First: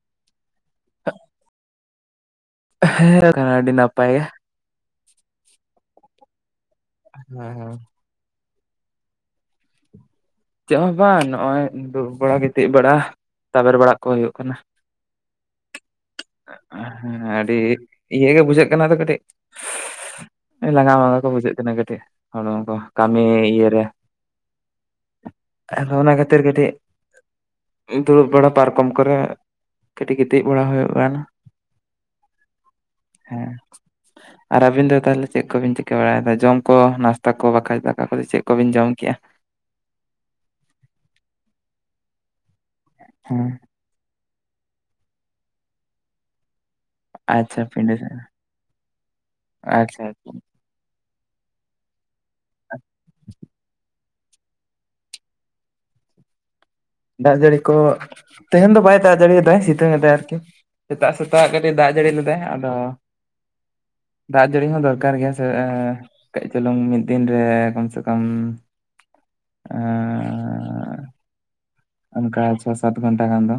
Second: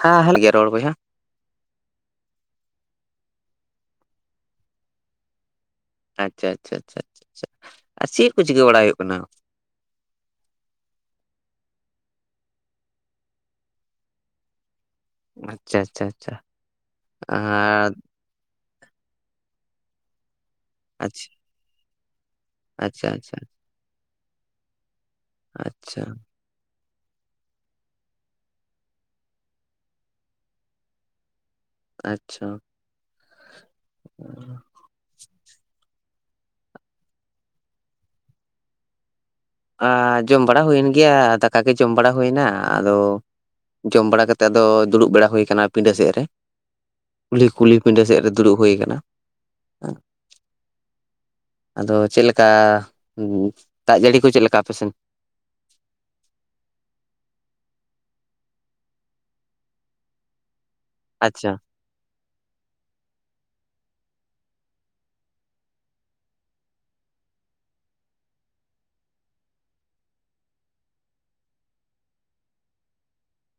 ᱦᱮᱸ [unintelligible] ᱜᱮ ᱨᱚᱲ ᱵᱚᱭᱦᱟ ᱾ ᱦᱮᱸ [unintelligible] ᱟᱹᱰᱤ ᱱᱟᱯᱟᱭᱟ᱾ ᱟᱪᱪᱷᱟ ᱟᱪᱪᱷᱟ ᱟᱪᱪᱷᱟ ᱦᱮᱸ ᱦᱮᱸ᱾ ᱾ᱪᱮᱫ ᱠᱚ ᱪᱤᱠᱟᱹ ᱵᱟᱲᱟ ᱦᱩᱭᱩᱜ ᱠᱟᱱᱟ? ᱪᱮᱫ ᱦᱚᱸ ᱵᱟᱝ ᱱᱚᱜᱼᱚᱭ ᱫᱩᱲᱩᱵ ᱵᱟᱲᱟ, ᱜᱤᱛᱤᱡ ᱵᱟᱲᱟ, ᱛᱟᱵᱮᱨ ᱵᱟᱲᱟ ᱠᱚ ᱦᱩᱭᱩᱜ ᱠᱟᱱᱟ᱾ ᱟᱪᱪᱷᱟ ᱟᱪᱪᱷᱟ ᱟᱪᱪᱷᱟ ᱟᱹᱰᱤ ᱟᱨ ᱤᱭᱟᱹ ᱜᱮ ᱵᱩᱡᱷᱟᱹᱜ ᱠᱟᱱᱟ ᱛᱚ ᱠᱟᱹᱴᱤᱡ᱾ ᱞᱟᱸᱜᱟ ᱢᱟᱸᱜᱟ ᱠᱚ ᱟᱪᱪᱷᱟ ᱵᱩᱡᱷᱟᱹᱜ ᱠᱟᱱᱟ ᱠᱟᱹᱴᱤᱡ᱾ ᱦᱚᱲᱢᱚ ᱠᱚ ᱟᱪᱪᱷᱟ ᱠᱟᱹᱢᱤ ᱟᱪᱪᱷᱟ ᱤᱭᱟᱹ ᱨᱮ ᱟᱨ ᱟᱪᱪᱷᱟ ᱚᱱᱟ ᱠᱷᱟᱹᱛᱤᱨ ᱠᱟᱹᱴᱤᱡ ᱫᱩᱲᱩᱵ ᱵᱟᱲᱟ ᱯᱟᱨᱠᱚᱢ ᱠᱚᱨᱮ ᱾ᱠᱟᱹᱴᱤᱡ ᱜᱤᱛᱤᱡ ᱵᱟᱲᱟ ᱦᱩᱭᱩᱜ ᱠᱟᱱ ᱟᱪᱪᱷᱟ ᱦᱮᱸ, ᱟᱨ ᱟᱹᱵᱤᱱ ᱫᱚ ᱛᱟᱦᱞᱮ? ᱪᱮᱫ ᱠᱚᱵᱤᱱ ᱪᱤᱠᱟᱹ ᱵᱟᱲᱟᱭᱮᱫᱟ? ᱡᱚᱢ ᱠᱚ ᱱᱟᱥᱛᱟ ᱠᱚ ᱵᱟᱠᱷᱟᱡ ᱫᱟᱠᱟ ᱠᱚᱫᱚ ᱪᱮᱫ ᱠᱚᱵᱤᱱ ᱡᱚᱢ ᱠᱮᱜᱼᱟ? ᱟᱻ ᱡᱚᱢ ᱵᱟᱲᱟ ᱦᱩᱭᱮᱱ ᱜᱮᱭᱟ ᱫᱟᱠᱟ ᱜᱮ ᱡᱚᱢ ᱵᱟᱲᱟ ᱦᱩᱭᱱᱟ ᱟᱫᱚ ᱦᱮᱸ ᱡᱚᱢ ᱵᱟᱲᱟ ᱠᱟᱛᱮᱫ ᱟᱫᱚ ᱫᱩᱲᱩᱵ ᱵᱟᱲᱟ ᱦᱩᱭ ᱠᱟᱱᱟ ᱯᱤᱸᱰᱟᱹ ᱥᱮᱫ ᱨᱮ ᱠᱩᱞᱦᱤ ᱟᱪᱪᱷᱟ ᱠᱩᱞᱦᱤ ᱯᱤᱸᱰᱟᱹ ᱟᱪᱪᱷᱟ ᱥᱮᱫ ᱨᱮ ᱫᱩᱲᱩᱵ ᱦᱩᱭ ᱠᱟᱱᱟ ᱟᱪᱪᱷᱟ ᱾ ᱟᱫᱚ ᱪᱮᱫ ᱞᱮᱠᱟ ᱫᱟᱜ ᱡᱟᱹᱲᱤ ᱠᱩ ᱪᱮᱫ ᱞᱮᱠᱟ ᱟᱯᱮ ᱥᱮᱱ? ᱫᱟᱜ ᱡᱟᱹᱲᱤ ᱠᱚ ᱛᱮᱦᱮᱱ ᱫᱚ ᱵᱟᱭ ᱫᱟᱜ ᱡᱟᱹᱲᱤᱭᱮᱫᱟᱭ ᱥᱤᱛᱩᱝ ᱮᱫᱟᱭ ᱟᱨᱠᱤ ᱾ ᱥᱮᱛᱟᱜ ᱥᱮᱛᱟᱜ ᱟᱪᱪᱷᱟ ᱠᱟᱹᱴᱤᱡ ᱫᱟᱜ ᱡᱟᱹᱲᱤ ᱞᱮᱫᱟᱭ ᱟᱫᱚ [inaudible] ᱫᱟᱜ ᱡᱟᱹᱲᱤ ᱦᱚᱸ ᱫᱚᱨᱠᱟᱨ ᱜᱮᱭᱟ ᱥᱮ ᱮᱸ ᱠᱟᱹᱡ ᱪᱩᱞᱩᱝ ᱢᱤᱫ ᱫᱤᱱ ᱨᱮ ᱠᱚᱢ ᱥᱮ ᱠᱚᱢ ᱮᱸ ᱚᱱᱠᱟ ᱪᱷᱚ-ᱥᱟᱛ ᱜᱷᱚᱱᱴᱟ ᱜᱟᱱ ᱫᱚ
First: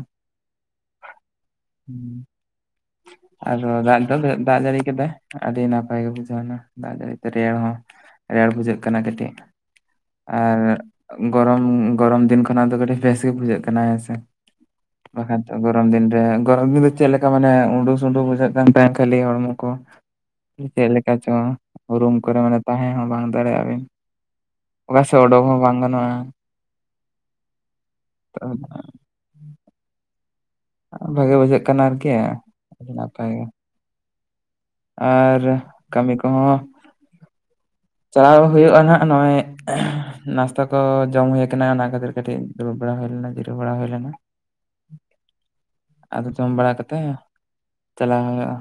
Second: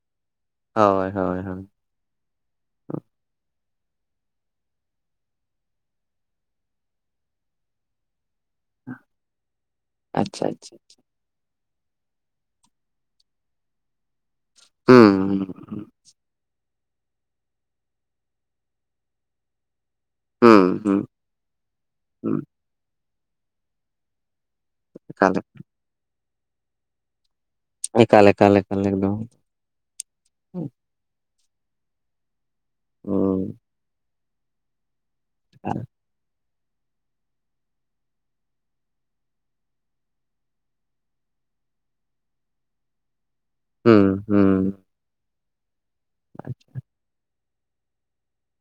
ᱦᱳᱭ ᱦᱳᱭ ᱦᱳᱭ ᱾ [inaudible] [inaudible] ᱟᱫᱚ ᱫᱟᱜ ᱫᱚ ᱫᱟᱜ ᱡᱟᱹᱲᱤ ᱠᱮᱫᱟᱭ ᱟᱰᱤ ᱱᱟᱯᱟᱭ ᱜᱮ ᱵᱩᱡᱷᱟᱹᱣ ᱱᱟ ᱫᱟᱜ ᱡᱟᱹᱲᱤ ᱛᱮ ᱨᱮᱭᱟᱲ ᱦᱚᱸ ᱾ ᱨᱮᱭᱟᱲ ᱵᱩᱡᱷᱟᱹᱜ ᱠᱟᱱᱟ ᱠᱟᱹᱴᱤᱡ ᱟᱪᱪᱷᱟ ᱟᱨ ᱟᱪᱪᱷᱟ ᱜᱚᱨᱚᱢ ᱜᱚᱨᱚᱢ ᱫᱤᱱ ᱠᱷᱚᱱᱟᱜ ᱫᱚ ᱠᱟᱹᱴᱤᱡ ᱵᱮᱥ ᱜᱮ ᱵᱩᱡᱷᱟᱹᱜ ᱠᱟᱱᱟ ᱦᱮᱸᱥᱮ ᱦᱩᱸ ᱵᱟᱠᱷᱟᱱ ᱫᱚ ᱦᱩᱸ ᱜᱚᱨᱚᱢ ᱫᱤᱱ ᱨᱮ ᱜᱚᱨᱚᱢ ᱫᱤᱱ ᱫᱚ ᱪᱮᱫ ᱞᱮ ᱠᱟ ᱢᱟᱱᱮ ᱩᱸᱰᱩ-ᱥᱩᱸᱰᱩ ᱵᱩᱡᱷᱟᱹᱜ ᱠᱟᱱ ᱛᱟᱸᱦᱮ ᱠᱷᱟᱹᱞᱤ ᱦᱚᱲᱢᱚ ᱠᱚ ᱾ ᱦᱩᱸ ᱪᱮᱫ ᱦᱩᱸ ᱞᱮᱠᱟ ᱪᱚᱝ ᱨᱩᱢ ᱦᱩᱸ ᱠᱚᱨᱮ ᱢᱟᱱᱮ ᱛᱟᱸᱦᱮ ᱦᱚᱸ ᱵᱟᱝ ᱫᱟᱲᱮᱭᱟᱜ-ᱟ ᱵᱤᱱ ᱾ ᱚᱠᱟ ᱥᱮᱫ ᱮᱠᱟᱞ ᱚᱰᱳᱠ ᱦᱚᱸ ᱵᱟᱝ ᱜᱟᱱᱚᱜ-ᱟ ᱾ ᱮᱠᱟᱞ-ᱮᱠᱟᱞ-ᱮᱠᱟᱞ ᱮᱠᱫᱚᱢ ᱾ ᱵᱷᱟᱜᱮ ᱵᱩᱡᱷᱟᱹᱜ ᱠᱟᱱᱟ ᱟᱨᱠᱤ ᱱᱟᱯᱟᱭ ᱜᱮ ᱾ ᱦᱩᱸ ᱟᱨ ᱠᱟᱢᱤ ᱠᱚᱦᱚᱸ ᱪᱟᱞᱟᱣ ᱦᱳᱭᱳᱜ-ᱟ ᱱᱟᱦᱟᱜ ᱱᱚᱜ-ᱚᱭ ᱱᱟᱥᱛᱟ ᱠᱚ ᱡᱚᱢ ᱦᱳᱭ ᱠᱟᱱᱟ ᱚᱱᱟ ᱠᱷᱟᱹᱛᱤᱨ ᱠᱟᱹᱴᱤᱡ ᱫᱩᱲᱩᱵ ᱵᱟᱲᱟ ᱦᱳᱭ ᱞᱮᱱᱟ ᱵᱤᱨ ᱦᱩᱸ ᱦᱩᱸ ᱾ ᱟᱫᱚ ᱡᱚᱢ ᱵᱟᱲᱟ ᱠᱟᱛᱮ ᱪᱟᱞᱟᱣ ᱦᱳᱭᱳᱜ-ᱟ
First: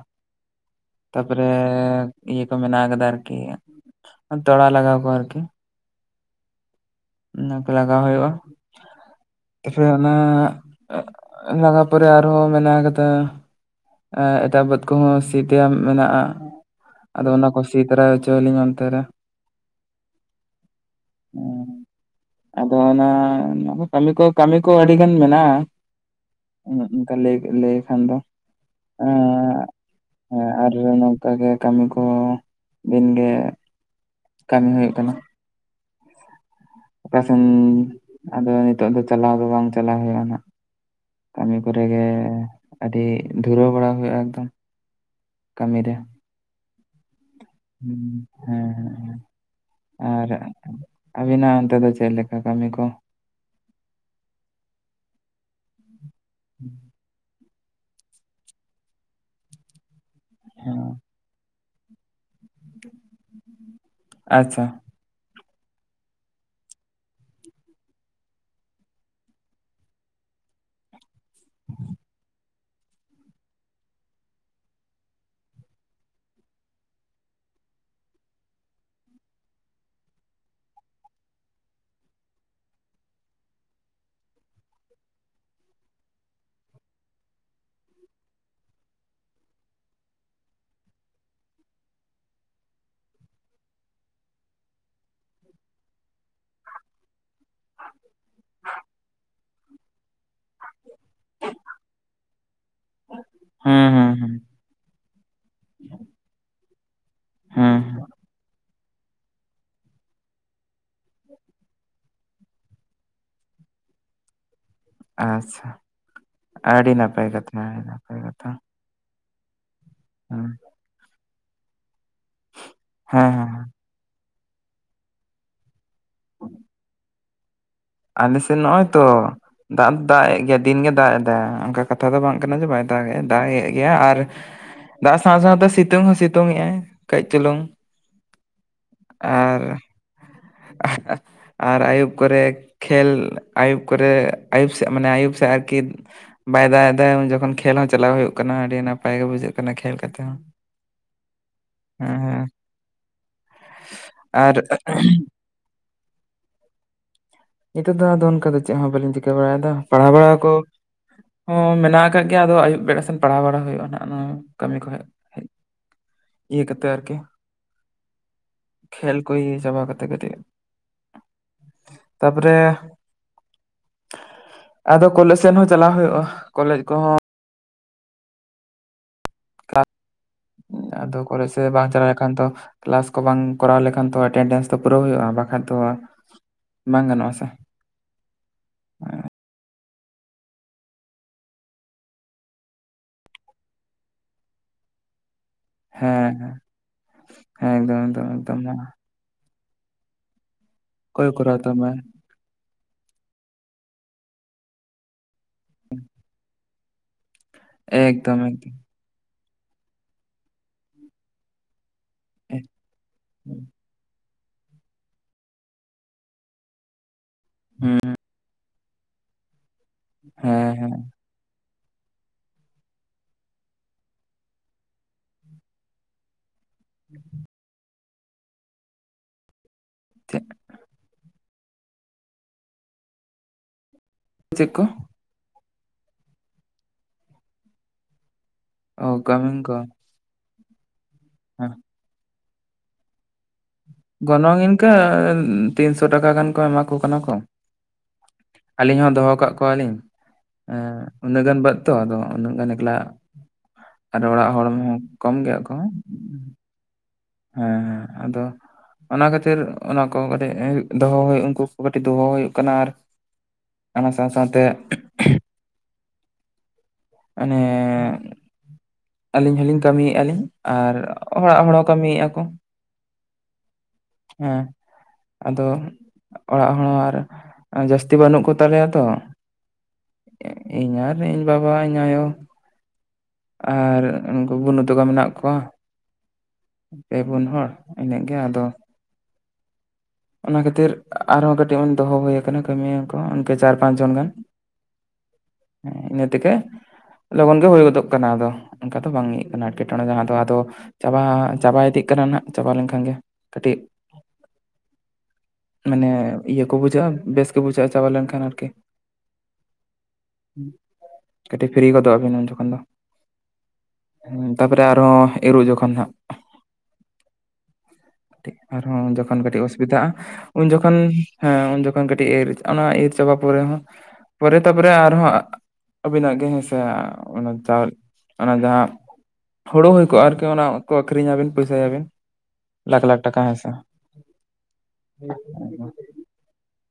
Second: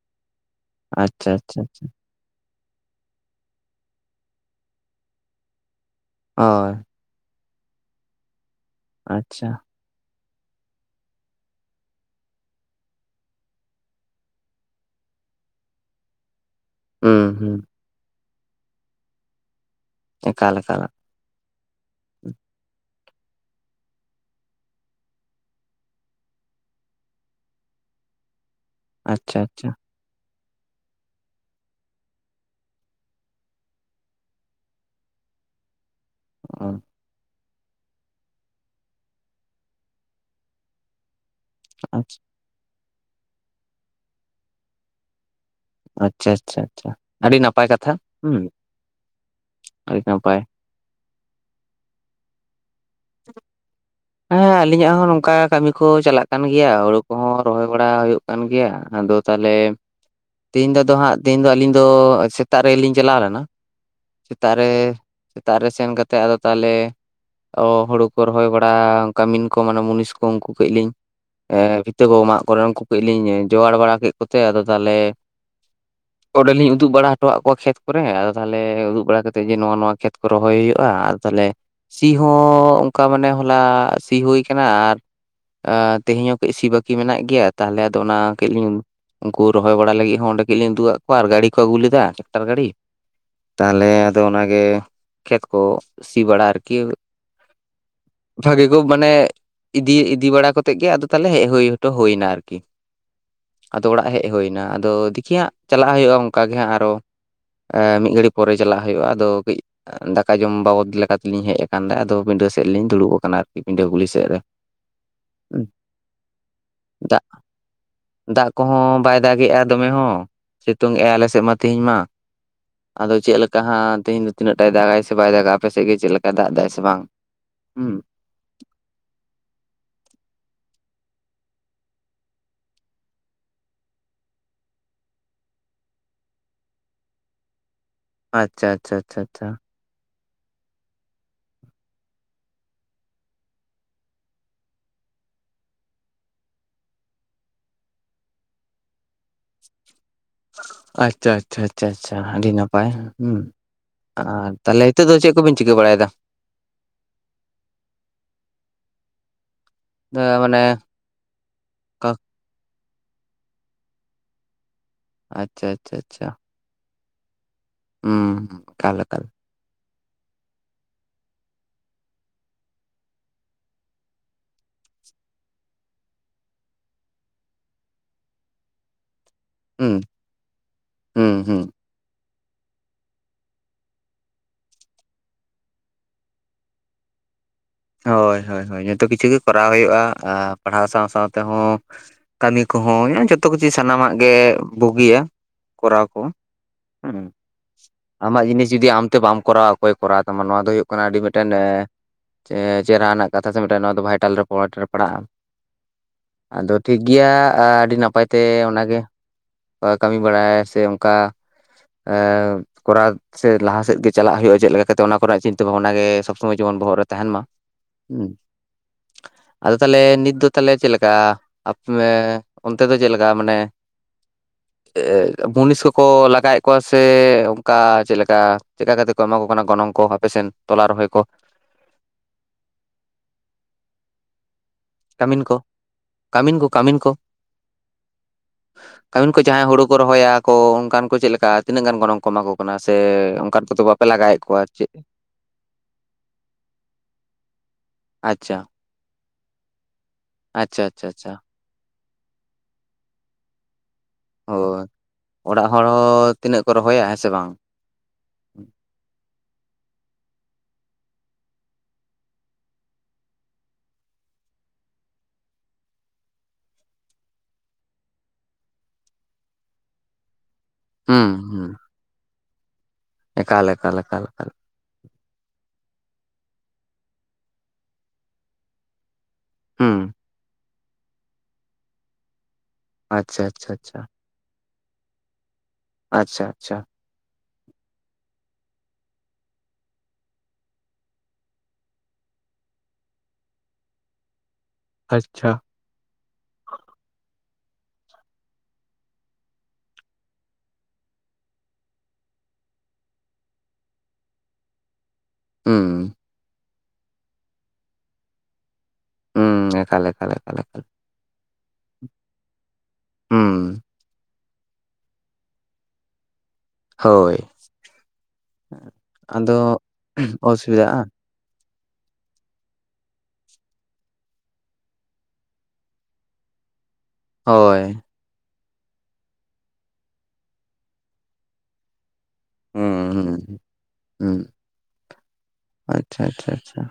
᱾ ᱟᱪᱪᱷᱟ ᱛᱟᱯᱚᱨᱮᱻ ᱟᱪᱪᱷᱟ ᱟᱪᱪᱷᱟ ᱤᱭᱟᱹ ᱠᱚ ᱢᱮᱱᱟᱜ ᱠᱟᱫᱟ ᱟᱨᱠᱤ ᱛᱚᱲᱟ ᱞᱟᱜᱟᱣ ᱠᱚ ᱟᱨᱠᱤ ᱾ ᱦᱚᱭ᱾ ᱚᱱᱟ ᱠᱚ ᱞᱟᱜᱟᱣ ᱦᱩᱭᱩᱜ-ᱟ ᱾ ᱟᱪ-ᱪᱷᱟ ᱨᱮ ᱚᱱᱟ ᱞᱟᱜᱟᱣ ᱯᱚᱨᱮ ᱟᱨᱦᱚᱸ ᱢᱮᱱᱟᱜ ᱠᱟᱫᱟ᱾ ᱮᱸ ᱮᱴᱟᱜ ᱵᱟᱹᱫ ᱠᱚᱦᱚᱸ ᱥᱤ ᱛᱮ ᱮᱢ ᱢᱮᱱᱟᱜ-ᱟ ᱾ ᱦᱩᱸ ᱟᱫᱚ ᱚᱱᱟ ᱦᱩᱸ ᱠᱚ ᱥᱤ ᱛᱟᱨᱟᱭ ᱦᱚᱪᱚᱭ ᱟᱹᱞᱤᱧ ᱚᱱᱛᱮ ᱨᱮ ᱾ ᱮᱠᱟᱞ-ᱮᱠᱟᱞ ᱾ ᱚᱸ ᱟᱫᱚ ᱚᱱᱟ ᱠᱟᱢᱤ ᱠᱚ ᱠᱟᱢᱤ ᱠᱚ ᱟᱰᱤ ᱜᱟᱱ ᱢᱮᱱᱟᱜ-ᱟ ᱾ [unintelligible] ᱚᱱᱠᱟ ᱞᱟᱹᱭ ᱞᱟᱹᱭ ᱠᱷᱟᱱ ᱫᱚ ᱟᱪᱪᱷᱟ-ᱟᱪᱪᱷᱟ ᱾ ᱦᱮᱸ ᱟᱨ ᱱᱚᱝᱠᱟ ᱜᱮ ᱠᱟᱢᱤ ᱠᱚ ᱫᱤᱱ ᱜᱮ ᱠᱟᱢᱤ ᱦᱳᱭᱳᱜ ᱠᱟᱱᱟ ᱾ [unintelligible] ᱥᱮᱱ ᱟᱫᱚ ᱱᱤᱛᱚᱜ ᱫᱚ ᱪᱟᱞᱟᱣ ᱫᱚ ᱵᱟᱝ ᱪᱟᱞᱟᱣ ᱦᱳᱭᱳᱜ-ᱟ ᱱᱟᱜ ᱠᱟᱢᱤ ᱠᱚᱨᱮ ᱜᱮ ᱟᱹᱰᱤ ᱫᱷᱩᱨᱟᱹᱣ ᱵᱟᱲᱟ ᱦᱳᱭᱳᱜ-ᱟ ᱱᱤᱛᱚᱝ ᱾ ᱟᱪᱪᱷᱟ ᱟᱪᱪᱷᱟ ᱟᱪᱪᱷᱟ ᱟᱹᱰᱤ ᱱᱟᱯᱟᱭ ᱠᱟᱛᱷᱟ ᱦᱩᱸ ᱦᱮᱸ ᱦᱮᱸ ᱾ [unintelligible] ᱱᱟᱯᱟᱭ ᱾ ᱟᱵᱤ ᱱᱟᱜ ᱚᱱᱛᱮ ᱫᱚ ᱪᱮᱫ ᱞᱮᱠᱟ ᱠᱟᱹᱢᱤ ᱠᱚ? ᱦᱮᱸ ᱟᱞᱤᱧᱟᱜ ᱦᱚᱸ ᱱᱚᱝᱠᱟ ᱠᱟᱹᱢᱤ ᱠᱚ ᱪᱟᱞᱟᱜ ᱠᱟᱱ ᱜᱮᱭᱟ, ᱦᱳᱲᱳ ᱠᱚᱦᱚᱸ ᱨᱚᱦᱚᱭ ᱵᱟᱲᱟ ᱦᱳᱭᱳᱜ ᱠᱟᱱ ᱜᱮᱭᱟ ᱟᱫᱚ ᱛᱟᱦᱚᱞᱮ ᱛᱮᱦᱤᱧ ᱫᱚ ᱟᱫᱚ ᱦᱮᱸ, ᱦᱟᱸᱜ ᱛᱮᱦᱤᱧ ᱫᱚ ᱟᱹᱞᱤᱧ ᱫᱚ ᱥᱮᱛᱟᱜ ᱨᱮᱞᱤᱧ ᱪᱟᱞᱟᱣ ᱞᱮᱱᱟ, ᱥᱮᱛᱟᱜ ᱟᱪᱪᱷᱟ ᱨᱮ ᱥᱮᱛᱟᱜ ᱨᱮ ᱥᱮᱱ ᱠᱟᱛᱮᱫ ᱟᱫᱚ ᱛᱟᱦᱚᱞᱮ ᱚ ᱦᱳᱲᱩ ᱠᱚ ᱨᱚᱦᱚᱭ ᱵᱟᱲᱟ, ᱠᱟᱢᱤᱱ ᱠᱚ ᱢᱟᱱᱮ ᱢᱩᱱᱤᱥ ᱠᱚ ᱩᱱᱠᱩ ᱠᱟᱹᱡ ᱞᱤᱧ ᱵᱷᱤᱛᱟᱹ ᱠᱚ ᱢᱟᱜ ᱠᱚᱨᱮ ᱩᱱᱠᱩ ᱠᱟᱹᱡ ᱞᱤᱧ ᱡᱳᱜᱟᱲ ᱵᱟᱲᱟ ᱠᱮᱫ ᱠᱚᱛᱮ ᱟᱫᱚ ᱛᱟᱦᱚᱞᱮ ᱚᱸᱰᱮᱞᱤᱧ ᱩᱫᱩᱜ ᱵᱟᱲᱟ ᱦᱚᱴᱚᱣᱟᱜ ᱠᱚᱣᱟ ᱠᱷᱮᱛ ᱠᱚᱨᱮ ᱟᱫᱚ ᱛᱟᱦᱚᱞᱮ ᱩᱫᱩᱜ ᱵᱟᱲᱟ ᱠᱟᱛᱮᱫ ᱡᱮ ᱱᱚᱣᱟ ᱱᱚᱣᱟ ᱠᱷᱮᱛ ᱠᱚ ᱨᱚᱦᱚᱭ ᱦᱩᱭᱩᱜᱼᱟ ᱾ ᱛᱟᱦᱞᱮ ᱥᱤ ᱦᱚᱸ ᱚᱱᱠᱟ ᱢᱟᱱᱮ ᱦᱚᱞᱟ ᱥᱤ ᱦᱩᱭ ᱠᱟᱱᱟ ᱟᱨ ᱛᱮᱦᱮᱧ ᱦᱚᱸ ᱠᱟᱹᱡ ᱥᱤ ᱵᱟᱹᱠᱤ ᱢᱮᱱᱟᱜ ᱜᱮᱭᱟ, ᱛᱟᱦᱚᱞᱮ ᱟᱫᱚ ᱚᱱᱟ ᱠᱟᱹᱡ ᱞᱤᱧ ᱩᱱᱠᱩ ᱨᱚᱦᱚᱭ ᱵᱟᱲᱟ ᱞᱟᱹᱜᱤᱫ ᱚᱸᱰᱮ ᱠᱟᱹᱡ ᱞᱤᱧ ᱩᱫᱩᱜ ᱟᱜ ᱠᱚᱣᱟ ᱜᱟᱲᱤ ᱞᱮᱫᱟ ᱴᱮᱠᱴᱟᱨ ᱜᱟᱲᱤ᱾ ᱛᱟᱦᱚᱞᱮ ᱟᱫᱚ ᱚᱱᱟᱜᱮ ᱠᱷᱮᱛ ᱠᱚ ᱥᱤ ᱵᱟᱲᱟ ᱟᱨᱠᱤ᱾ ᱵᱷᱟᱜᱤ ᱠᱚ ᱢᱟᱱᱮ ᱤᱫᱤ ᱤᱫᱤ ᱵᱟᱲᱟ ᱠᱟᱛᱮ ᱜᱮ ᱟᱫᱚ ᱛᱟᱞᱦᱮ ᱦᱮᱡᱽ ᱦᱩᱭ ᱦᱚᱴᱚ ᱦᱩᱭᱱᱟ ᱟᱨᱠᱤ, ᱟᱫᱚ ᱦᱩᱸ ᱚᱲᱟᱜ ᱦᱩᱸ ᱦᱮᱡ ᱦᱩᱸ ᱦᱩᱭ ᱮᱱᱟ ᱟᱫᱚ ᱫᱤᱠᱷᱤ ᱦᱟᱸᱜ ᱪᱟᱞᱟᱜ ᱦᱩᱭᱩᱜᱼᱟ ᱚᱱᱠᱟᱜᱮ ᱦᱟᱸᱜ ᱟᱨᱚ, ᱦᱩᱸ ᱢᱤᱫ ᱜᱷᱟᱹᱲᱤᱡ ᱯᱚᱨᱮ ᱪᱟᱞᱟᱜ ᱦᱩᱭᱩᱜᱼᱟ ᱟᱫᱚ ᱠᱟᱹᱡ ᱫᱟᱠᱟ ᱡᱚᱢ ᱵᱟᱵᱚᱫ ᱞᱮᱠᱟ ᱛᱮᱞᱤᱧ ᱦᱮᱡᱽ ᱟᱠᱟᱱ ᱟᱫᱚ ᱯᱤᱰᱟᱹ ᱥᱮᱫ ᱨᱮᱞᱤᱧ ᱫᱩᱲᱩᱵ ᱟᱠᱟᱱᱟ ᱟᱨᱠᱤ ᱯᱤᱰᱟᱹ ᱜᱩᱞᱤ ᱥᱮᱫ ᱨᱮ ᱾ ᱟᱪᱪᱷᱟ, ᱟᱹᱰᱤ ᱫᱟᱜ ᱱᱟᱯᱟᱭ ᱠᱟᱛᱷᱟ᱾ ᱫᱟᱜ ᱠᱚᱦᱚᱸ ᱵᱟᱭ ᱫᱟᱜᱮᱜᱼᱟ ᱫᱚᱢᱮ ᱦᱚᱸ ᱦᱮᱸ ᱥᱤᱛᱩᱝ ᱮᱜ ᱟᱭ ᱟᱞᱮ ᱥᱮᱫ ᱢᱟ ᱛᱮᱦᱮᱧ ᱢᱟ᱾ ᱟᱫᱚ ᱦᱮᱸ ᱪᱮᱫ ᱞᱮᱠᱟ ᱦᱮᱸ ᱦᱟᱸᱜ ᱛᱮᱦᱤᱧ ᱫᱚ ᱛᱤᱱᱟᱹᱜ ᱴᱟᱭ ᱫᱟᱜᱟᱭ ᱥᱮ ᱵᱟᱭ ᱫᱟᱜᱟ ᱟᱯᱮ ᱥᱮᱫ ᱜᱮ ᱪᱮᱫ ᱞᱮᱠᱟ ᱫᱟᱜ ᱫᱟᱭ ᱥᱮ ᱵᱟᱝ? ᱦᱩᱸ ᱟᱞᱮᱥᱮᱫ ᱱᱚᱜᱼᱚᱭ ᱛᱚ ᱫᱟᱜ ᱫᱚ ᱫᱟᱜ ᱮᱫ ᱜᱮᱭᱟ ᱫᱤᱱᱜᱮ ᱫᱟᱜ ᱮᱫᱟ ᱚᱱᱠᱟ ᱠᱟᱛᱷᱟ ᱫᱚ ᱵᱟᱝ ᱠᱟᱱᱟ ᱡᱮ ᱵᱟᱭ ᱫᱟᱜ ᱮ ᱫᱟᱜ ᱮᱫ ᱜᱮᱭᱟ ᱟᱨ ᱫᱟᱜ ᱥᱟᱶ ᱥᱟᱶᱛᱮ ᱥᱤᱛᱩᱝ ᱦᱚᱸ ᱥᱤᱛᱩᱝ ᱮᱸᱜ ᱟᱭ ᱠᱟᱹᱡ ᱪᱩᱞᱩᱝ᱾ ᱟᱪᱪᱷᱟ, ᱟᱪᱪᱷᱟ, ᱟᱪᱪᱷᱟ, ᱟᱪᱪᱷᱟ᱾ ᱟᱨ ᱟᱨ ᱟᱭᱩᱵ ᱠᱚᱨᱮ ᱠᱷᱮᱞ ᱟᱭᱩᱵ ᱠᱚᱨᱮ ᱟᱹᱭᱩᱵ ᱥᱮ ᱢᱟᱱᱮ ᱟᱹᱭᱩᱵ ᱥᱮ ᱟᱨᱠᱤ ᱵᱟᱭ ᱫᱟᱜ ᱮᱫᱟ ᱩᱱ ᱡᱚᱠᱷᱚᱱ ᱠᱷᱮᱞ ᱦᱚᱸ ᱪᱟᱞᱟᱣ ᱦᱩᱭᱩᱜ ᱠᱟᱱᱟ ᱟᱹᱰᱤ ᱱᱟᱯᱟᱭ ᱜᱮ ᱵᱩᱡᱷᱟᱹᱜ ᱠᱟᱱᱟ ᱠᱷᱮᱞ ᱠᱟᱛᱮ ᱦᱚᱸ᱾ ᱟᱪᱪᱷᱟ, ᱟᱪᱪᱷᱟ, ᱟᱪᱪᱷᱟ, ᱟᱪᱪᱷᱟ, ᱦᱮᱸ ᱦᱮᱸ ᱟᱹᱰᱤ ᱱᱟᱯᱟᱭ ᱦᱩᱸ, ᱟᱨ ᱛᱟᱦᱞᱮ ᱱᱤᱛᱚᱜ ᱫᱚ ᱪᱮᱜ ᱵᱤᱱ ᱪᱤᱠᱟᱹ ᱵᱟᱲᱟᱭ ᱫᱟ? ᱱᱤᱛᱚᱜ ᱫᱚ ᱟᱫᱚ ᱚᱱᱠᱟ ᱫᱚ ᱪᱮᱫ ᱦᱚᱸ ᱵᱟᱹᱞᱤᱧ ᱪᱤᱠᱟᱹ ᱵᱟᱲᱟᱭ ᱫᱟ, ᱯᱟᱲᱦᱟᱣ ᱵᱟᱲᱟ ᱠᱚ ᱢᱟᱱᱮ ᱦᱚᱸ ᱢᱮᱱᱟᱜ ᱟᱪᱪᱷᱟ ᱟᱠᱟᱫ ᱜᱮᱭᱟ ᱟᱫᱚ ᱟᱹᱭᱩᱵ ᱵᱮᱲᱟ ᱥᱮᱱ ᱯᱟᱲᱟᱣ ᱵᱟᱲᱟ ᱦᱩᱭᱩᱜᱼᱟ ᱱᱟᱜ ᱱᱚᱣᱟ ᱠᱟᱹᱢᱤ ᱠᱚ ᱦᱮᱡ ᱟᱪᱪᱷᱟ, ᱟᱪᱪᱷᱟ, ᱟᱪᱪᱷᱟ᱾ ᱤᱭᱟᱹ ᱠᱟᱛᱮ ᱟᱨᱠᱤ, ᱮᱠᱟᱞ ᱠᱷᱮᱞ ᱮᱠᱟᱞ ᱠᱚ ᱤᱭ ᱪᱟᱵᱟ ᱠᱟᱛᱮ᱾ ᱛᱟᱯᱚᱨᱮ ᱟᱫᱚ ᱠᱚᱞᱮᱡ ᱥᱮᱱ ᱦᱚᱸ ᱪᱟᱞᱟᱣ ᱦᱩᱭᱩᱜᱼᱟ, ᱠᱚᱞᱮᱡ ᱠᱚᱦᱚᱸ ᱦᱩᱸ ᱟᱫᱚ ᱦᱩᱸ ᱠᱳᱞᱮᱡ ᱦᱩᱸ ᱥᱮᱫ ᱵᱟᱝ ᱪᱟᱞᱟᱣ ᱞᱮᱠᱷᱟᱱ ᱛᱚ ᱠᱮᱞᱟᱥ ᱠᱚ ᱵᱟᱝ ᱠᱚᱨᱟᱣ ᱞᱮᱠᱷᱟᱱ ᱛᱚ ᱮᱴᱮᱱᱰᱮᱱᱥ ᱫᱚ ᱯᱩᱨᱟᱹᱣ ᱦᱩᱭᱩᱜᱼᱟ, ᱵᱟᱠᱷᱟᱡ ᱫᱚ ᱵᱟᱝ ᱜᱟᱱᱚᱜᱼᱟ ᱥᱮ᱾ ᱦᱳᱭ, ᱦᱳᱭ, ᱦᱳᱭ, ᱡᱚᱛᱚ ᱠᱤᱪᱷᱩ ᱜᱮ ᱠᱚᱨᱟᱣ ᱦᱩᱭᱩᱜᱼᱟ ᱯᱟᱲᱦᱟᱣ ᱥᱟᱶ ᱥᱟᱶ ᱛᱮᱦᱚᱸ᱾ ᱠᱟᱹᱢᱤ ᱠᱚᱦᱚᱸ ᱡᱚᱛᱚ ᱠᱤᱪᱷᱩ ᱥᱟᱱᱟᱢᱟᱜ ᱜᱮ ᱵᱩᱜᱤᱭᱟ ᱾ ᱠᱚᱨᱟᱣ ᱠᱚ, ᱦᱮᱸ ᱦᱩᱸ ᱦᱮᱸ ᱮᱠᱫᱚᱢ ᱮᱠᱫᱚᱢ ᱟᱢᱟᱜ ᱮᱠᱫᱚᱢ ᱡᱤᱱᱤᱥ ᱡᱩᱫᱤ ᱟᱢ ᱛᱮ ᱵᱟᱢ ᱠᱚᱨᱟᱣᱟ ᱚᱠᱚᱭ ᱠᱚᱨᱣᱟ ᱛᱟᱢᱟ ᱱᱚᱣᱟ ᱫᱚ ᱦᱩᱭᱩᱜ ᱠᱟᱱᱟ ᱟᱹᱰᱤ ᱚᱠᱚᱭ ᱢᱤᱫᱴᱮᱱ ᱠᱚᱨᱟᱣ ᱛᱟᱢᱟ ᱥᱮ ᱪᱮᱦᱨᱟ ᱨᱮᱱᱟᱜ ᱠᱟᱛᱷᱟ ᱥᱮ ᱢᱤᱫᱴᱟᱝ ᱱᱚᱣᱟ ᱫᱚ ᱵᱷᱟᱭᱴᱟᱞ ᱨᱮᱠᱚᱰ ᱨᱮ ᱯᱟᱲᱟᱜᱼᱟ ᱾ ᱟᱫᱚ ᱴᱷᱤᱠ ᱜᱮᱭᱟ ᱟᱹᱰᱤ ᱱᱟᱯᱟᱭ ᱮᱠᱫᱚᱢ ᱛᱮ ᱮᱠᱫᱚᱢ ᱚᱱᱟᱜᱮ ᱠᱟᱹᱢᱤ ᱵᱟᱲᱟᱭ ᱥᱮ ᱚᱱᱠᱟ ᱠᱚᱨᱟᱣ ᱥᱮ ᱮᱠᱫᱚᱢ᱾ ᱞᱟᱦᱟ ᱥᱮᱫ ᱜᱮ ᱪᱟᱞᱟᱜ ᱦᱩᱭᱩᱜᱼᱟ ᱪᱮᱜ ᱞᱮᱠᱟ ᱠᱟᱛᱮ ᱚᱱᱟ ᱠᱚᱨᱮᱱᱟᱜ ᱪᱤᱱᱛᱟᱹ ᱵᱷᱟᱵᱽᱱᱟ ᱜᱮ ᱥᱚᱵ ᱥᱚᱢᱚᱭ ᱡᱮᱢᱚᱱ ᱵᱚᱦᱚᱜ ᱨᱮ ᱛᱟᱦᱮᱸᱱ ᱢᱟ᱾ ᱦᱩᱸᱦᱩᱸ, ᱦᱩᱸ ᱟᱫᱚ ᱛᱟᱦᱚᱞᱮ ᱱᱤᱛ ᱫᱚ ᱛᱟᱦᱚᱞᱮ ᱦᱮᱸ ᱪᱮᱜ ᱦᱮᱸ ᱞᱮᱠᱟ ᱟᱯᱮ ᱚᱱᱛᱮ ᱫᱚ ᱪᱮᱜ ᱞᱮᱠᱟ ᱢᱟᱱᱮ, ᱮ ᱮ ᱢᱩᱱᱤᱥ ᱠᱚᱠᱚ ᱞᱟᱜᱟᱭᱮᱜ ᱠᱚ ᱥᱮ ᱚᱝᱠᱟ ᱪᱮᱜ ᱞᱮᱠᱟ ᱪᱮᱫᱠᱟ ᱠᱟᱛᱮ ᱠᱚ ᱮᱢᱟᱣ ᱠᱚ ᱠᱟᱱᱟ ᱜᱚᱱᱚᱝ ᱠᱚ ᱟᱯᱮ ᱪᱮᱫ ᱥᱮᱱ ᱛᱚᱞᱟ ᱨᱚᱦᱚᱭ ᱠᱚ? ᱪᱮᱫ ᱠᱚ? ᱠᱟᱢᱤᱱ ᱠᱚ ᱠᱟᱢᱤᱱ ᱠᱚ ᱠᱟᱢᱤᱱ ᱠᱚ᱾ ᱠᱟᱹᱢᱤᱱ ᱠᱚ ᱡᱟᱦᱟᱸᱭ ᱦᱩᱲᱩ ᱠᱚ ᱨᱚᱦᱚᱭᱟ ᱠᱚ ᱚᱱᱠᱟᱱ ᱠᱚ ᱪᱮᱫ ᱞᱮᱠᱟ ᱦᱮᱸ ᱛᱤᱱᱟᱹᱜ ᱜᱟᱱ ᱜᱚᱱᱚᱝ ᱠᱚ ᱮᱢᱟ ᱠᱚ ᱠᱟᱱᱟ ᱥᱮ ᱚᱱᱠᱟᱱ ᱠᱚᱫᱚ ᱵᱟᱯ ᱜᱚᱱᱚᱝ ᱤᱱᱠᱟᱹ ᱛᱤᱱᱥᱚ ᱴᱟᱠᱟ ᱜᱟᱱ ᱠᱚ ᱮᱢᱟ ᱠᱚ ᱠᱟᱱᱟ ᱠᱚ᱾ ᱟᱪᱪᱷᱟ ᱟᱹᱞᱤᱧ ᱦᱚᱸ ᱫᱚᱦᱚ ᱠᱟᱜ ᱠᱚᱣᱟᱞᱤᱧ, ᱟᱪᱪᱷᱟ ᱮᱸ ᱟᱪᱪᱷᱟ ᱟᱪᱪᱷᱟ ᱩᱱᱟᱹᱜ ᱜᱟᱱ ᱵᱟᱹᱫᱽ ᱛᱚ ᱟᱫᱚ ᱩᱱᱟᱹᱜ ᱜᱟᱱ ᱮᱠᱞᱟ ᱟᱫᱚ ᱚᱲᱟᱜ ᱦᱚᱲ ᱦᱳᱭ ᱦᱚᱸ ᱠᱚᱢ ᱜᱮᱭᱟ ᱚᱲᱟᱜ ᱠᱚ᱾ ᱦᱚᱲ ᱦᱚᱸ ᱛᱤᱱᱟᱹᱜ ᱠᱚ ᱨᱚᱦᱚᱭᱟ ᱦᱮᱸ ᱥᱮ ᱵᱟᱝ᱾ ᱦᱮᱸ ᱦᱮᱸ ᱟᱫᱚ, ᱚᱱᱟ ᱠᱷᱟᱹᱛᱤᱨ ᱚᱱᱟ ᱠᱚ ᱠᱟᱹᱴᱤᱜ ᱫᱚᱦᱚ ᱦᱩᱭ ᱩᱱᱠᱩ ᱠᱚ ᱠᱟᱹᱴᱤᱜ ᱫᱚᱦᱚ ᱦᱩᱭᱩᱜ ᱠᱟᱱᱟ ᱟᱨ ᱚᱱᱟ ᱥᱟᱶᱼᱥᱟᱶᱛᱮ ᱢᱟᱱᱮ ᱟᱹᱞᱤᱧ ᱦᱚᱸᱞᱤᱧ ᱠᱟᱹᱢᱤᱭᱮᱜᱼᱟ ᱞᱤᱧ ᱟᱨ ᱦᱩᱸ ᱚᱲᱟᱜ ᱦᱩᱸ ᱦᱚᱲ ᱦᱚᱸ ᱠᱟᱹᱢᱤᱭᱮᱜᱼᱟ ᱠᱚ᱾ ᱮᱠᱟᱞ ᱮᱠᱟᱞ ᱮᱠᱟᱞ ᱮᱠᱟᱞ᱾ ᱦᱮᱸ ᱟᱫᱚ ᱚᱲᱟᱜ ᱦᱚᱲ ᱦᱚᱸ ᱟᱨ ᱡᱟᱹᱥᱛᱤ ᱵᱟᱹᱱᱩᱜ ᱠᱚᱛᱟᱞᱮᱭᱟ ᱛᱚ᱾ ᱦᱩᱸ ᱤᱧ ᱤᱧ ᱵᱟᱵᱟ ᱤᱧ ᱟᱭᱳ᱾ ᱟᱪᱪᱷᱟ ᱟᱪᱪᱷᱟ ᱟᱪᱪᱷᱟ ᱟᱨ ᱩᱱᱠᱩ ᱠᱚ ᱱᱚᱛᱮ ᱠᱚ ᱢᱮᱱᱟᱜ ᱠᱚᱭᱟ᱾ ᱟᱪᱪᱷᱟ ᱟᱪᱪᱷᱟ᱾ ᱯᱮ ᱯᱩᱱ ᱦᱚᱲ ᱤᱱᱟᱹᱜ ᱜᱮ ᱟᱫᱚ, ᱚᱱᱟ ᱠᱷᱟᱹᱛᱤᱨ ᱟᱨᱦᱚᱸ ᱠᱟᱹᱴᱤᱜ ᱦᱚᱲ ᱫᱚᱦᱚ ᱦᱩᱭ ᱟᱠᱟᱱᱟ ᱠᱟᱹᱢᱤᱭᱟᱹ ᱠᱚ ᱤᱱᱠᱟᱹ ᱪᱟᱨ ᱯᱟᱸᱪ ᱡᱚᱱ ᱜᱟᱱ᱾ ᱟᱪᱪᱷᱟ᱾ ᱦᱮᱸ ᱤᱱᱟᱹᱛᱮᱜᱮ, ᱞᱚᱜᱚᱱ ᱜᱮ ᱦᱩᱭ ᱜᱚᱫᱚᱜ ᱠᱟᱱᱟ ᱟᱫᱚ, ᱚᱝᱠᱟ ᱫᱚ ᱵᱟᱝ ᱤᱭᱟᱹᱜ ᱠᱟᱱᱟ ᱮᱴᱠᱮᱴᱚᱬᱮᱸ ᱡᱟᱦᱟᱸ ᱫᱚ ᱟᱫᱚ, ᱪᱟᱵᱟ ᱦᱟᱸᱜ ᱪᱟᱵᱟ ᱤᱫᱤᱜ ᱠᱟᱱᱟ ᱱᱟᱦᱟᱸᱜ ᱪᱟᱵᱟ ᱞᱮᱱᱠᱷᱟᱱ ᱜᱮ, ᱠᱟᱹᱴᱤᱜ ᱦᱩᱸ ᱢᱟᱱᱮ ᱤᱭᱟᱹ ᱠᱚ ᱵᱩᱡᱷᱟᱹᱜᱼᱟ ᱵᱮᱥ ᱜᱮ ᱵᱩᱡᱷᱟᱹᱜᱼᱟ ᱪᱟᱵᱟ ᱞᱮᱱᱠᱷᱟᱱ ᱟᱨᱠᱤ᱾ ᱦᱩᱸ ᱮᱠᱟᱞ ᱮᱠᱟᱞ ᱮᱠᱟᱞ ᱮᱠᱟᱞ᱾ ᱫᱤᱜᱫᱤᱨᱤ ᱜᱚᱫᱚᱜ ᱵᱮᱱ ᱩᱱ ᱡᱚᱠᱷᱚᱱ ᱫᱚ᱾ ᱦᱩᱸ᱾ ᱛᱟᱯᱚᱨᱮ ᱟᱨᱦᱚᱸ ᱤᱨᱚᱜ ᱡᱚᱠᱷᱚᱱ ᱦᱟᱸᱜ᱾ ᱦᱳᱭ ᱠᱟᱹᱴᱤᱜ ᱟᱨᱦᱚᱸ ᱡᱚᱠᱷᱚᱱ ᱟᱫᱚ ᱠᱟᱹᱴᱤᱜ ᱚᱥᱩᱵᱤᱛᱷᱟᱜ-ᱟ, ᱩᱱ ᱡᱚᱠᱷᱚᱱ, ᱚᱥᱩᱵᱤᱫᱷᱟᱜᱼᱟ ᱦᱮᱸ ᱩᱱ ᱡᱚᱠᱷᱚᱱ ᱠᱟᱹᱴᱤᱜ ᱤᱨ ᱚᱱᱟ ᱤᱨ ᱪᱟᱵᱟ ᱯᱚᱨᱮ ᱦᱚᱸ, ᱯᱚᱨᱮ ᱛᱟᱨᱯᱚᱨᱮ ᱟᱨᱦᱚᱸ ᱟᱹᱵᱤᱱᱟᱜ ᱜᱮ ᱦᱮᱸ ᱥᱮ ᱚᱱᱟ ᱦᱳᱭ ᱪᱟᱣ ᱚᱱᱟ ᱡᱟᱦᱟᱸ ᱦᱩᱲᱩ ᱦᱩᱭ ᱠᱚᱜᱼᱟ ᱟᱨᱠᱤ ᱚᱱᱟ ᱠᱚ ᱟᱹᱠᱷᱨᱤᱧᱟᱵᱤᱱ ᱯᱚᱭᱥᱟᱭᱟᱵᱤᱱ᱾ ᱞᱟᱠᱷ ᱦᱩᱸ ᱞᱟᱠᱷ ᱴᱟᱠᱟ ᱦᱩᱸ ᱦᱮᱸ ᱥᱮ᱾ ᱦᱩᱸ, ᱟᱪᱪᱷᱟ ᱟᱪᱪᱷᱟ ᱟᱪᱪᱷᱟ᱾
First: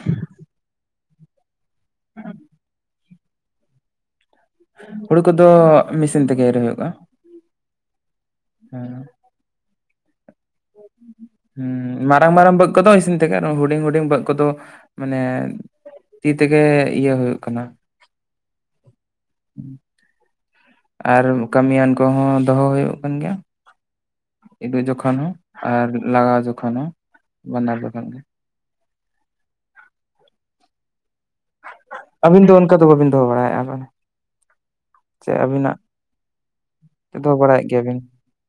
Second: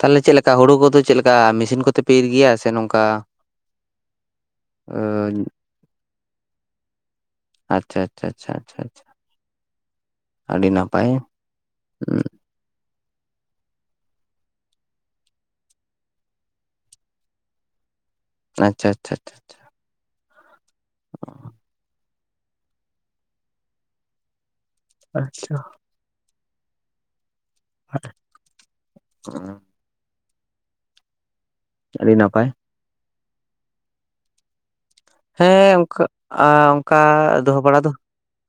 ᱛᱟᱦᱚᱞᱮ ᱪᱮᱜ ᱞᱮᱠᱟ ᱦᱩᱲᱩ ᱠᱚᱫᱚ ᱪᱮᱜ ᱞᱮᱠᱟ ᱢᱮᱥᱤᱱ ᱠᱚᱛᱮ ᱯᱮ ᱤᱨ ᱜᱮᱭᱟ ᱥᱮ ᱱᱚᱝᱠᱟ ᱦᱩᱲᱩ ᱟᱸ ᱠᱚᱫᱚ ᱢᱮᱥᱤᱱ ᱛᱮᱜᱮ ᱮᱨ ᱦᱩᱭᱩᱜᱼᱟ᱾ ᱟᱪᱪᱷᱟ ᱟᱪᱪᱷᱟ ᱟᱪᱪᱷᱟ ᱟᱪᱪᱷᱟ ᱦᱮᱸ ᱟᱪᱪᱷᱟ ᱟᱹᱰᱤ ᱱᱟᱯᱟᱭ᱾ ᱦᱩᱸ ᱢᱟᱨᱟᱝ ᱢᱟᱨᱟᱝ ᱵᱟᱹᱫᱽ ᱠᱚᱫᱚ ᱤᱥᱤᱱ ᱛᱮᱜᱮ ᱟᱨᱚ ᱦᱩᱸᱰᱤᱧ ᱦᱩᱸᱰᱤᱧ ᱵᱟᱹᱫᱽ ᱠᱚᱫᱚ ᱢᱟᱱᱮ, ᱛᱤ ᱛᱮᱜᱮ ᱤᱭᱟᱹ ᱦᱩᱭᱩᱜ ᱠᱟᱱᱟ᱾ ᱟᱪᱪᱷᱟ ᱟᱪᱪᱷᱟ ᱟᱪᱪᱷᱟ ᱟᱪᱪᱷᱟ᱾ ᱟᱨ ᱠᱟᱹᱢᱤᱭᱟᱱ ᱠᱚᱦᱚᱸ ᱫᱚᱦᱚ ᱦᱩᱭᱩᱜ ᱠᱟᱱ ᱜᱮᱭᱟ᱾ ᱤᱫᱩ ᱡᱚᱠᱷᱚᱱ ᱦᱚᱸ ᱟᱪᱪᱷᱟ ᱟᱨ ᱞᱟᱜᱟᱣ ᱡᱚᱠᱷᱚᱱ ᱦᱚᱸ ᱵᱟᱱᱟᱨ ᱡᱚᱠᱷᱚᱱ ᱜᱮ᱾ ᱚ᱾ ᱟᱹᱰᱤ ᱟᱹᱵᱤᱱ ᱱᱟᱯᱟᱭ ᱫᱚ ᱚᱱᱠᱟ ᱫᱚ ᱵᱟᱵᱤᱱ ᱫᱚᱦᱚ ᱵᱟᱲᱟᱭᱮᱫᱼᱟ ᱯᱟᱞᱮ ᱦᱮᱸ ᱚᱱᱠᱟ, ᱟ ᱚᱱᱠᱟ ᱫᱚᱦᱚ ᱵᱟᱲᱟᱭᱮᱫ ᱵᱟᱲᱟ ᱫᱚ, ᱜᱮᱭᱟᱵᱤᱱ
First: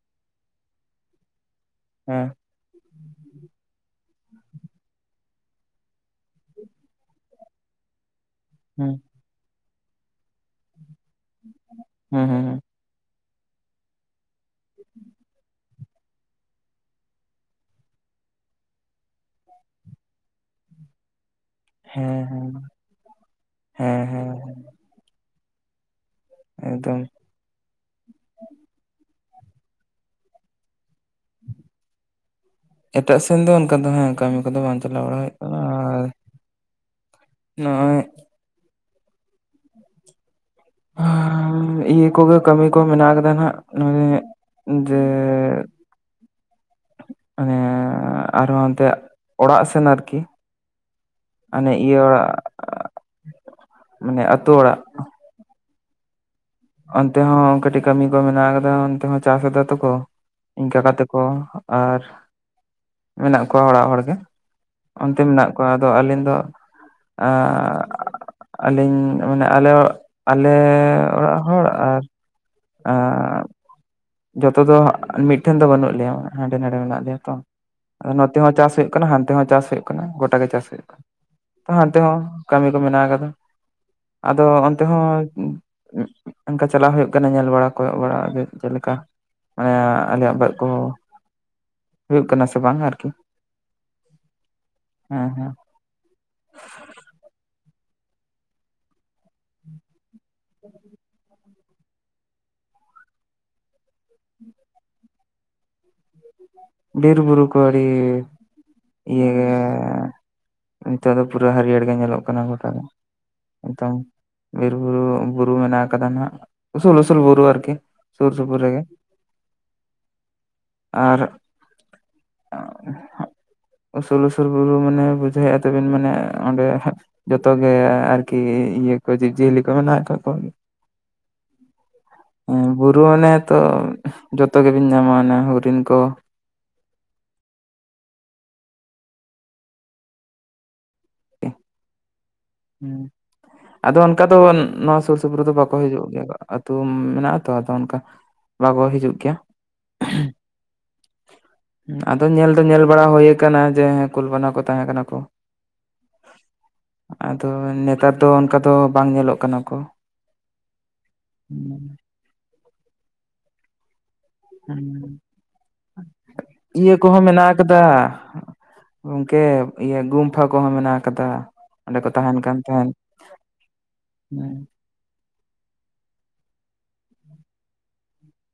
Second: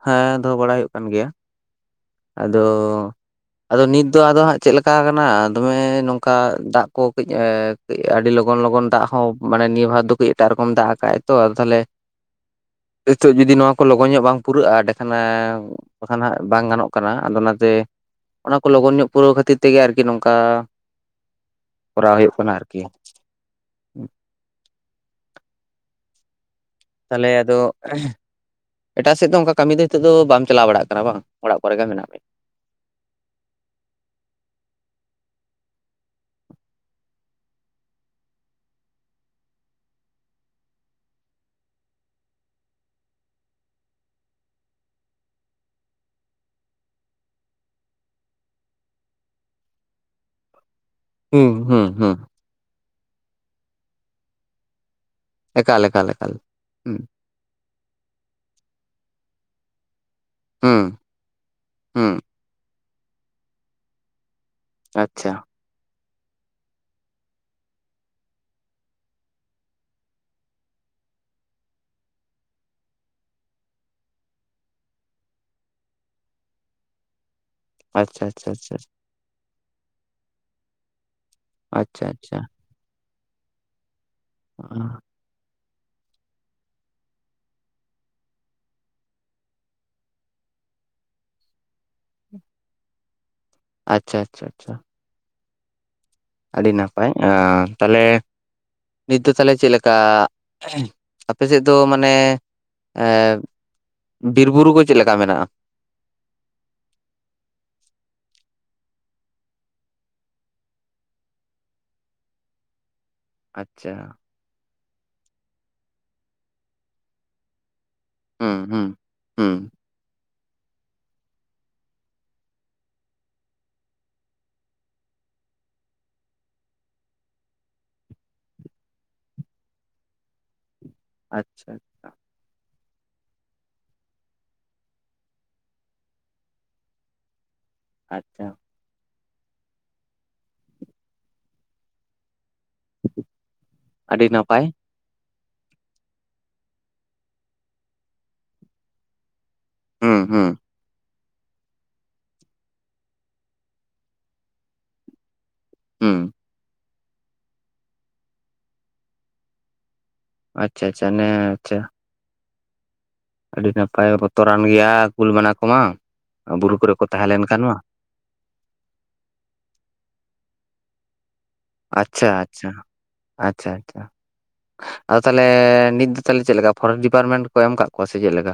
ᱦᱮᱸ ᱫᱚᱦᱚ ᱵᱟᱲᱟᱭ ᱦᱩᱭᱩᱜ ᱠᱟᱱ ᱜᱮᱭᱟ᱾ ᱦᱮᱸ᱾ ᱟᱫᱚ ᱟᱫᱚ ᱱᱤᱛ ᱫᱚ ᱟᱫᱚ ᱦᱟᱸᱜ ᱪᱮᱫ ᱞᱮᱠᱟ ᱠᱟᱱᱟ ᱫᱚᱢᱮ ᱱᱚᱝᱠᱟ ᱫᱟᱜ ᱠᱚ ᱠᱟᱹᱡ ᱮ ᱠᱟᱹᱡ ᱟᱹᱰᱤ ᱞᱚᱜᱚᱱ ᱞᱚᱜᱚᱱ ᱦᱩᱸ ᱫᱟᱜ ᱦᱚᱸ ᱢᱟᱱᱮ ᱱᱤᱭᱟᱹ ᱵᱟᱨ ᱫᱚ ᱠᱟᱹᱡ ᱮᱴᱟᱜ ᱨᱚᱠᱚᱢ ᱫᱟᱜ ᱟᱠᱟᱜ-ᱟᱭ ᱛᱚ ᱟᱫᱚ ᱛᱟᱦᱞᱮ ᱦᱮᱸ ᱦᱮᱸ ᱦᱮᱸ᱾ ᱦᱤᱛᱚᱜ ᱡᱩᱫᱤ ᱱᱚᱣᱟ ᱠᱚ ᱞᱚᱜᱚᱱ ᱧᱚᱜ ᱵᱟᱝ ᱯᱩᱨᱟᱹᱜᱼᱟ ᱮᱸᱰᱮ ᱠᱷᱟᱱᱮ ᱮ ᱵᱟᱠᱷᱟᱱ ᱦᱟᱸᱜ ᱵᱟᱝ ᱜᱟᱱᱚᱜ ᱠᱟᱱᱟ ᱟᱫᱚ ᱚᱱᱟᱛᱮ, ᱚᱱᱟ ᱠᱚ ᱞᱚᱜᱚᱱ ᱧᱚᱜ ᱯᱩᱨᱟᱹᱣ ᱠᱷᱟᱹᱛᱤᱨ ᱛᱮᱜᱮ ᱟᱨᱠᱤ ᱱᱚᱝᱠᱟ ᱠᱚᱨᱟᱣ ᱦᱮᱸ ᱦᱩᱭᱩᱜ ᱠᱟᱱᱟ ᱦᱮᱸ, ᱟᱨᱠᱤ ᱦᱮᱸ ᱦᱮᱸ ᱦᱮᱸ᱾ ᱮᱠᱫᱚᱢ ᱛᱟᱦᱚᱞᱮ ᱟᱫᱚ ᱮᱴᱟᱜ ᱥᱮᱫ ᱫᱚ ᱚᱱᱠᱟ ᱠᱟᱹᱢᱤ ᱫᱚ ᱦᱤᱛᱚᱜ ᱫᱚ ᱵᱟᱢ ᱪᱟᱞᱟᱣ ᱵᱟᱲᱟᱜ ᱠᱟᱱᱟ ᱵᱟᱝ? ᱚᱲᱟᱜ ᱠᱚᱨᱮ ᱜᱮ ᱢᱮᱱᱟᱜ ᱢᱮ᱾ ᱮᱴᱟᱜ ᱥᱮᱱ ᱫᱚ ᱚᱱᱠᱟ ᱫᱚ ᱦᱮᱸ ᱠᱟᱹᱢᱤ ᱠᱚᱫᱚ ᱵᱟᱝ ᱪᱟᱞᱟᱣ ᱵᱟᱲᱟ ᱦᱩᱭᱩᱜ ᱠᱟᱱᱟ ᱟᱨ ᱱᱚᱜ-ᱚᱭ [inaudible] ᱩᱸ ᱤᱭᱟᱹ ᱠᱚᱜᱮ ᱠᱟᱹᱢᱤ ᱠᱚ ᱢᱮᱱᱟᱜ ᱟᱠᱟᱫᱟ ᱱᱟᱦᱟᱜ ᱱᱚᱭ ᱡᱮ ᱢᱟᱱᱮ ᱟᱨᱦᱚᱸ ᱦᱟᱱᱛᱮ ᱚᱲᱟᱜ ᱥᱮᱱ ᱟᱨᱠᱤ᱾ ᱦᱩᱸ ᱟᱱᱮ ᱦᱩᱸ ᱤᱭᱟᱹ ᱦᱩᱸ ᱚᱲᱟᱜ, ᱢᱟᱱᱮ ᱟᱛᱳ ᱚᱲᱟᱜ ᱮᱠᱟᱞ ᱮᱠᱟᱞ ᱮᱠᱟᱞ᱾ ᱦᱩᱸ ᱚᱱᱛᱮ ᱦᱚᱸ ᱠᱟᱹᱴᱤ ᱠᱟᱹᱢᱤ ᱠᱚ ᱢᱮᱱᱟᱜ ᱟᱠᱟᱫᱟ ᱚᱱᱛᱮ ᱦᱚᱸ ᱪᱟᱥᱮ ᱫᱟ ᱛᱚᱠᱚ᱾ ᱤᱧ ᱦᱩᱸ ᱠᱟᱠᱟ ᱛᱟᱠᱚ ᱟᱨ ᱦᱩᱸ ᱢᱮᱱᱟᱜ ᱠᱚᱣᱟ ᱚᱲᱟᱜ ᱦᱚᱲᱜᱮ᱾ ᱚᱱᱛᱮ ᱟᱪᱪᱷᱟ ᱢᱮᱱᱟᱜ ᱠᱚᱣᱟ ᱟᱫᱚ ᱟᱹᱞᱤᱧ ᱫᱚ ᱮᱸ ᱟᱹᱞᱤᱧ ᱢᱟᱱᱮ ᱟᱞᱮ, ᱟᱞᱮ ᱚᱲᱟᱜ ᱦᱚᱲ ᱟᱨ ᱟᱸ ᱡᱚᱛᱚ ᱫᱚ ᱢᱤᱫᱴᱷᱮᱱ ᱫᱚ ᱵᱟᱹᱱᱩᱜ ᱞᱮᱭᱟ, ᱦᱟᱸᱰᱮ ᱱᱟᱰᱮ ᱢᱮᱱᱟᱜ ᱞᱮᱭᱟ ᱛᱚ᱾ ᱟᱫᱚ ᱟᱪᱪᱷᱟ ᱱᱚᱛᱮ ᱟᱪᱪᱷᱟ ᱦᱚᱸ ᱟᱪᱪᱷᱟ ᱪᱟᱥ ᱦᱩᱭᱩᱜ ᱠᱟᱱᱟ ᱦᱟᱱᱛᱮ ᱦᱚᱸ ᱪᱟᱥ ᱦᱩᱭᱩᱜ ᱠᱟᱱᱟ ᱜᱚᱴᱟ ᱜᱮ ᱪᱟᱥ ᱦᱩᱭᱩᱜ ᱠᱟᱱᱟ᱾ ᱛᱚ ᱦᱟᱱᱛᱮ ᱟᱪᱪᱷᱟ ᱟᱪᱪᱷᱟ ᱦᱚᱸ ᱠᱟᱹᱢᱤ ᱠᱚ ᱢᱮᱱᱟᱜ ᱟᱠᱟᱫᱟ, ᱟᱫᱚ ᱚᱱᱛᱮ ᱦᱚᱸ ᱩᱸᱜ ᱚᱱᱠᱟ ᱪᱟᱞᱟᱜ ᱦᱩᱭᱩᱜ ᱠᱟᱱᱟ ᱧᱮᱞ ᱵᱟᱲᱟ ᱠᱚᱭᱚᱜ ᱵᱟᱲᱟ ᱟᱫᱚ ᱪᱮᱞᱮᱠᱟ ᱢᱟᱱᱮ ᱟᱞᱮᱭᱟᱜ ᱵᱟᱹᱫᱽ ᱠᱚ᱾ ᱦᱩᱭᱩᱜ ᱠᱟᱱᱟ ᱥᱮ ᱵᱟᱝ ᱟᱨᱠᱤ᱾ ᱟᱪᱪᱷᱟ ᱟᱪᱪᱷᱟ ᱟᱪᱪᱷᱟ᱾ ᱦᱮᱸ ᱦᱮᱸ᱾ ᱟᱹᱰᱤ ᱱᱟᱯᱟᱭ ᱟ ᱛᱟᱞᱮ ᱱᱤᱛ ᱫᱚ ᱛᱟᱞᱮ ᱪᱮᱫ ᱞᱮᱠᱟ? ᱟᱯᱮᱥᱮᱫ ᱫᱚ ᱢᱟᱱᱮ ᱮ ᱵᱤᱨ ᱵᱩᱨᱩ ᱠᱚ ᱪᱮᱫ ᱞᱮᱠᱟ ᱢᱮᱱᱟᱜᱼᱟ? ᱵᱤᱨ ᱵᱩᱨᱩ ᱠᱚ ᱟᱹᱰᱤ ᱤᱭᱟᱹ ᱜᱮ ᱱᱤᱛᱚᱜ ᱫᱚ ᱯᱩᱨᱟᱹ ᱦᱟᱹᱨᱭᱟᱹᱲ ᱜᱮ ᱧᱮᱞᱚᱜ ᱠᱟᱱᱟ ᱜᱚᱴᱟ ᱜᱮ᱾ ᱟᱪᱪᱷᱟ ᱱᱤᱛᱳᱝ ᱵᱤᱨ ᱵᱩᱨᱩ ᱵᱩᱨᱩ ᱢᱮᱱᱟᱜ ᱠᱟᱫᱟ ᱱᱟᱦᱟᱜ, ᱩᱥᱩᱞ ᱩᱥᱩᱞ ᱵᱩᱨᱩ ᱟᱨᱠᱤ᱾ ᱥᱩᱨ ᱦᱩᱸ ᱥᱩᱯᱩᱨ ᱨᱮᱜᱮ, ᱦᱩᱸ ᱦᱩᱸ ᱟᱨ ᱩᱥᱩᱞ ᱩᱥᱩᱞ ᱵᱩᱨᱩ ᱢᱟᱱᱮ ᱵᱩᱡᱷᱟᱹᱣᱮᱫᱼᱟ ᱛᱟᱵᱮᱱ ᱢᱟᱱᱮ ᱚᱸᱰᱮ ᱡᱚᱛᱚ ᱜᱮ ᱟᱨᱠᱤ ᱤᱭᱟᱹ ᱠᱚ ᱡᱤᱵᱽ ᱡᱤᱭᱟᱹᱞᱤ ᱠᱚ ᱢᱮᱱᱟᱜ ᱠᱟᱜ ᱠᱚᱣᱟ ᱾ ᱟᱪᱪᱷᱟ ᱾ ᱦᱮᱸ ᱵᱩᱨᱩ ᱚᱱᱮ ᱛᱚ, ᱡᱚᱛᱚ ᱜᱮᱵᱤᱱ ᱧᱟᱢᱟ ᱚᱱᱮ ᱦᱚᱨᱤᱱ ᱠᱚ ᱟᱪᱪᱷᱟ ᱾ ᱟᱫᱚ ᱚᱱᱠᱟ ᱟᱹᱰᱤ ᱫᱚ ᱱᱟᱯᱟᱭ ᱱᱚᱣᱟ ᱥᱩᱯᱩᱨ ᱫᱚ ᱵᱟᱠᱚ ᱦᱤᱡᱩᱜ ᱜᱮᱭᱟ ᱟᱹᱛᱩ ᱢᱮᱱᱟᱜ ᱟ ᱛᱚ ᱟᱫᱚ ᱚᱱᱠᱟ ᱵᱟᱠᱚ ᱦᱤᱡᱩᱜ ᱜᱮᱭᱟ᱾ ᱦᱩᱸ ᱦᱩᱸ [unintelligible] ᱟᱫᱚ ᱧᱮᱞ ᱫᱚ ᱧᱮᱞ ᱵᱟᱲᱟ ᱦᱩᱭᱠᱟᱱᱟ ᱡᱮ ᱦᱮᱸ ᱠᱩᱞ, ᱵᱟᱱᱟ ᱠᱚ ᱛᱟᱦᱮᱸ ᱠᱟᱱᱟ ᱠᱚ᱾ ᱦᱮᱸ᱾ ᱟᱫᱚ ᱱᱮᱛᱟᱨ ᱫᱚ ᱚᱱᱠᱟ ᱫᱚ ᱵᱟᱝ ᱧᱮᱞᱚᱜ ᱠᱟᱱᱟ ᱠᱚ᱾ ᱟᱪᱷᱟ ᱟᱪᱷᱟ, ᱱᱮ ᱟᱪᱷᱟ ᱦᱩᱸ ᱟᱹᱰᱤ ᱱᱟᱯᱟᱭ ᱵᱚᱛᱚᱨᱟᱱ ᱜᱮᱭᱟ ᱠᱩᱞ, ᱵᱟᱱᱟ ᱠᱚᱢᱟ ᱵᱩᱨᱩ ᱠᱚᱨᱮ ᱠᱚ ᱛᱟᱦᱮᱸ ᱞᱮᱱ ᱠᱷᱟᱱ ᱢᱟ᱾ ᱦᱮᱸ᱾ ᱜᱚᱢᱠᱮ ᱤᱭᱟᱹ ᱜᱩᱢᱯᱷᱟ ᱠᱚᱦᱚᱸ ᱢᱮᱱᱟᱜ ᱟᱠᱟᱫᱟ᱾ ᱚᱸᱰᱮ ᱠᱚ ᱟᱪᱪᱷᱟ ᱛᱟᱦᱮᱱ ᱠᱟᱱ ᱟᱪᱪᱷᱟ ᱛᱟᱦᱮᱸᱱ ᱟᱪᱪᱷᱟ ᱟᱪᱪᱷᱟ ᱦᱮᱸ᱾ ᱟᱫᱚ ᱛᱟᱦᱚᱞᱮ ᱱᱤᱛ ᱫᱚ ᱛᱟᱦᱚᱞᱮ ᱪᱮᱫ ᱞᱮᱠᱟ ᱯᱷᱚᱨᱮᱥᱴ ᱰᱤᱯᱟᱨᱴᱢᱮᱱᱴ ᱠᱚ ᱮᱢ ᱟᱠᱟᱫ ᱠᱚᱣᱟ ᱥᱮ ᱪᱮᱫ ᱞᱮᱠᱟ?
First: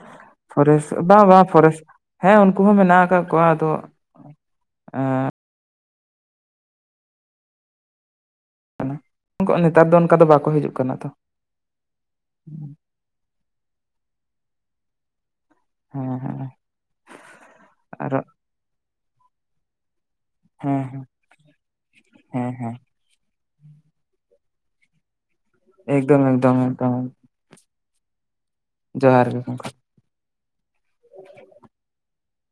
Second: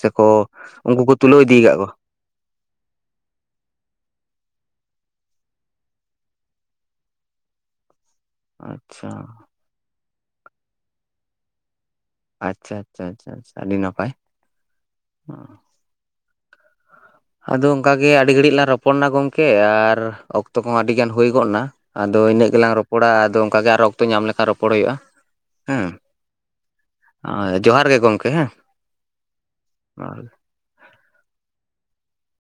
ᱥᱮᱠᱚ ᱯᱷᱚᱨᱮᱥᱴ ᱩᱱᱠᱩ ᱠᱚ ᱵᱟᱝ ᱛᱩᱞᱟᱹᱣ ᱵᱟᱝ ᱤᱫᱤᱠᱟᱫ ᱯᱷᱚᱨᱮᱥᱴ ᱠᱚᱣᱟ? ᱦᱮᱸ ᱩᱱᱠᱩ ᱦᱚᱸ ᱢᱮᱱᱟᱜ ᱟᱠᱟᱫ ᱠᱚᱣᱟ ᱟᱫᱚ ᱮᱸ ᱠᱟᱱᱟ, ᱟᱪᱪᱷᱟ ᱩᱱᱠᱩᱜ ᱟᱜ ᱱᱮᱛᱟᱨ ᱫᱚ ᱚᱱᱠᱟ ᱫᱚ ᱵᱟᱠᱚ ᱦᱤᱡᱩᱜ ᱠᱟᱱᱟ ᱛᱚ ᱾ ᱟᱪᱪᱷᱟ ᱟᱪᱪᱷᱟ ᱟᱪᱪᱷᱟ ᱟᱹᱰᱤ ᱱᱟᱯᱟᱭ᱾ ᱦᱮᱸ ᱦᱮᱸ ᱾ ᱟᱫᱚ ᱚᱱᱠᱟ ᱜᱮ ᱟᱹᱰᱤ ᱜᱷᱟᱹᱲᱤᱡ ᱞᱟᱝ ᱨᱚᱯᱚᱲ ᱱᱟ ᱜᱚᱢᱠᱮ ᱟᱨ ᱚ ᱚᱠᱛᱚ ᱠᱚᱦᱚᱸ ᱦᱮᱸ ᱦᱮᱸ ᱟᱹᱰᱤᱜᱟᱱ ᱦᱩᱭ ᱜᱚᱫ ᱱᱟ᱾ ᱟᱫᱚ ᱤᱱᱟᱹᱜ ᱦᱮᱸ ᱜᱮᱞᱟᱝ ᱦᱮᱸ ᱨᱚᱯᱚᱲᱟ ᱟᱫᱚ ᱚᱱᱠᱟ ᱜᱮ ᱟᱨᱚ ᱚᱠᱛᱚ ᱧᱟᱢ ᱞᱮᱠᱷᱟᱱ ᱨᱚᱯᱚᱲ ᱦᱩᱭᱩᱜ-ᱟ᱾ ᱮᱠᱫᱚᱢ ᱮᱠᱫᱚᱢ ᱮᱠᱫᱚᱢ ᱾ ᱚᱭ ᱡᱚᱦᱟᱨ ᱜᱮ ᱜᱚᱢᱠᱮ ᱦᱮᱸ ᱾ ᱡᱚᱦᱟᱨ ᱜᱮ ᱾ [unintelligible] [unintelligible]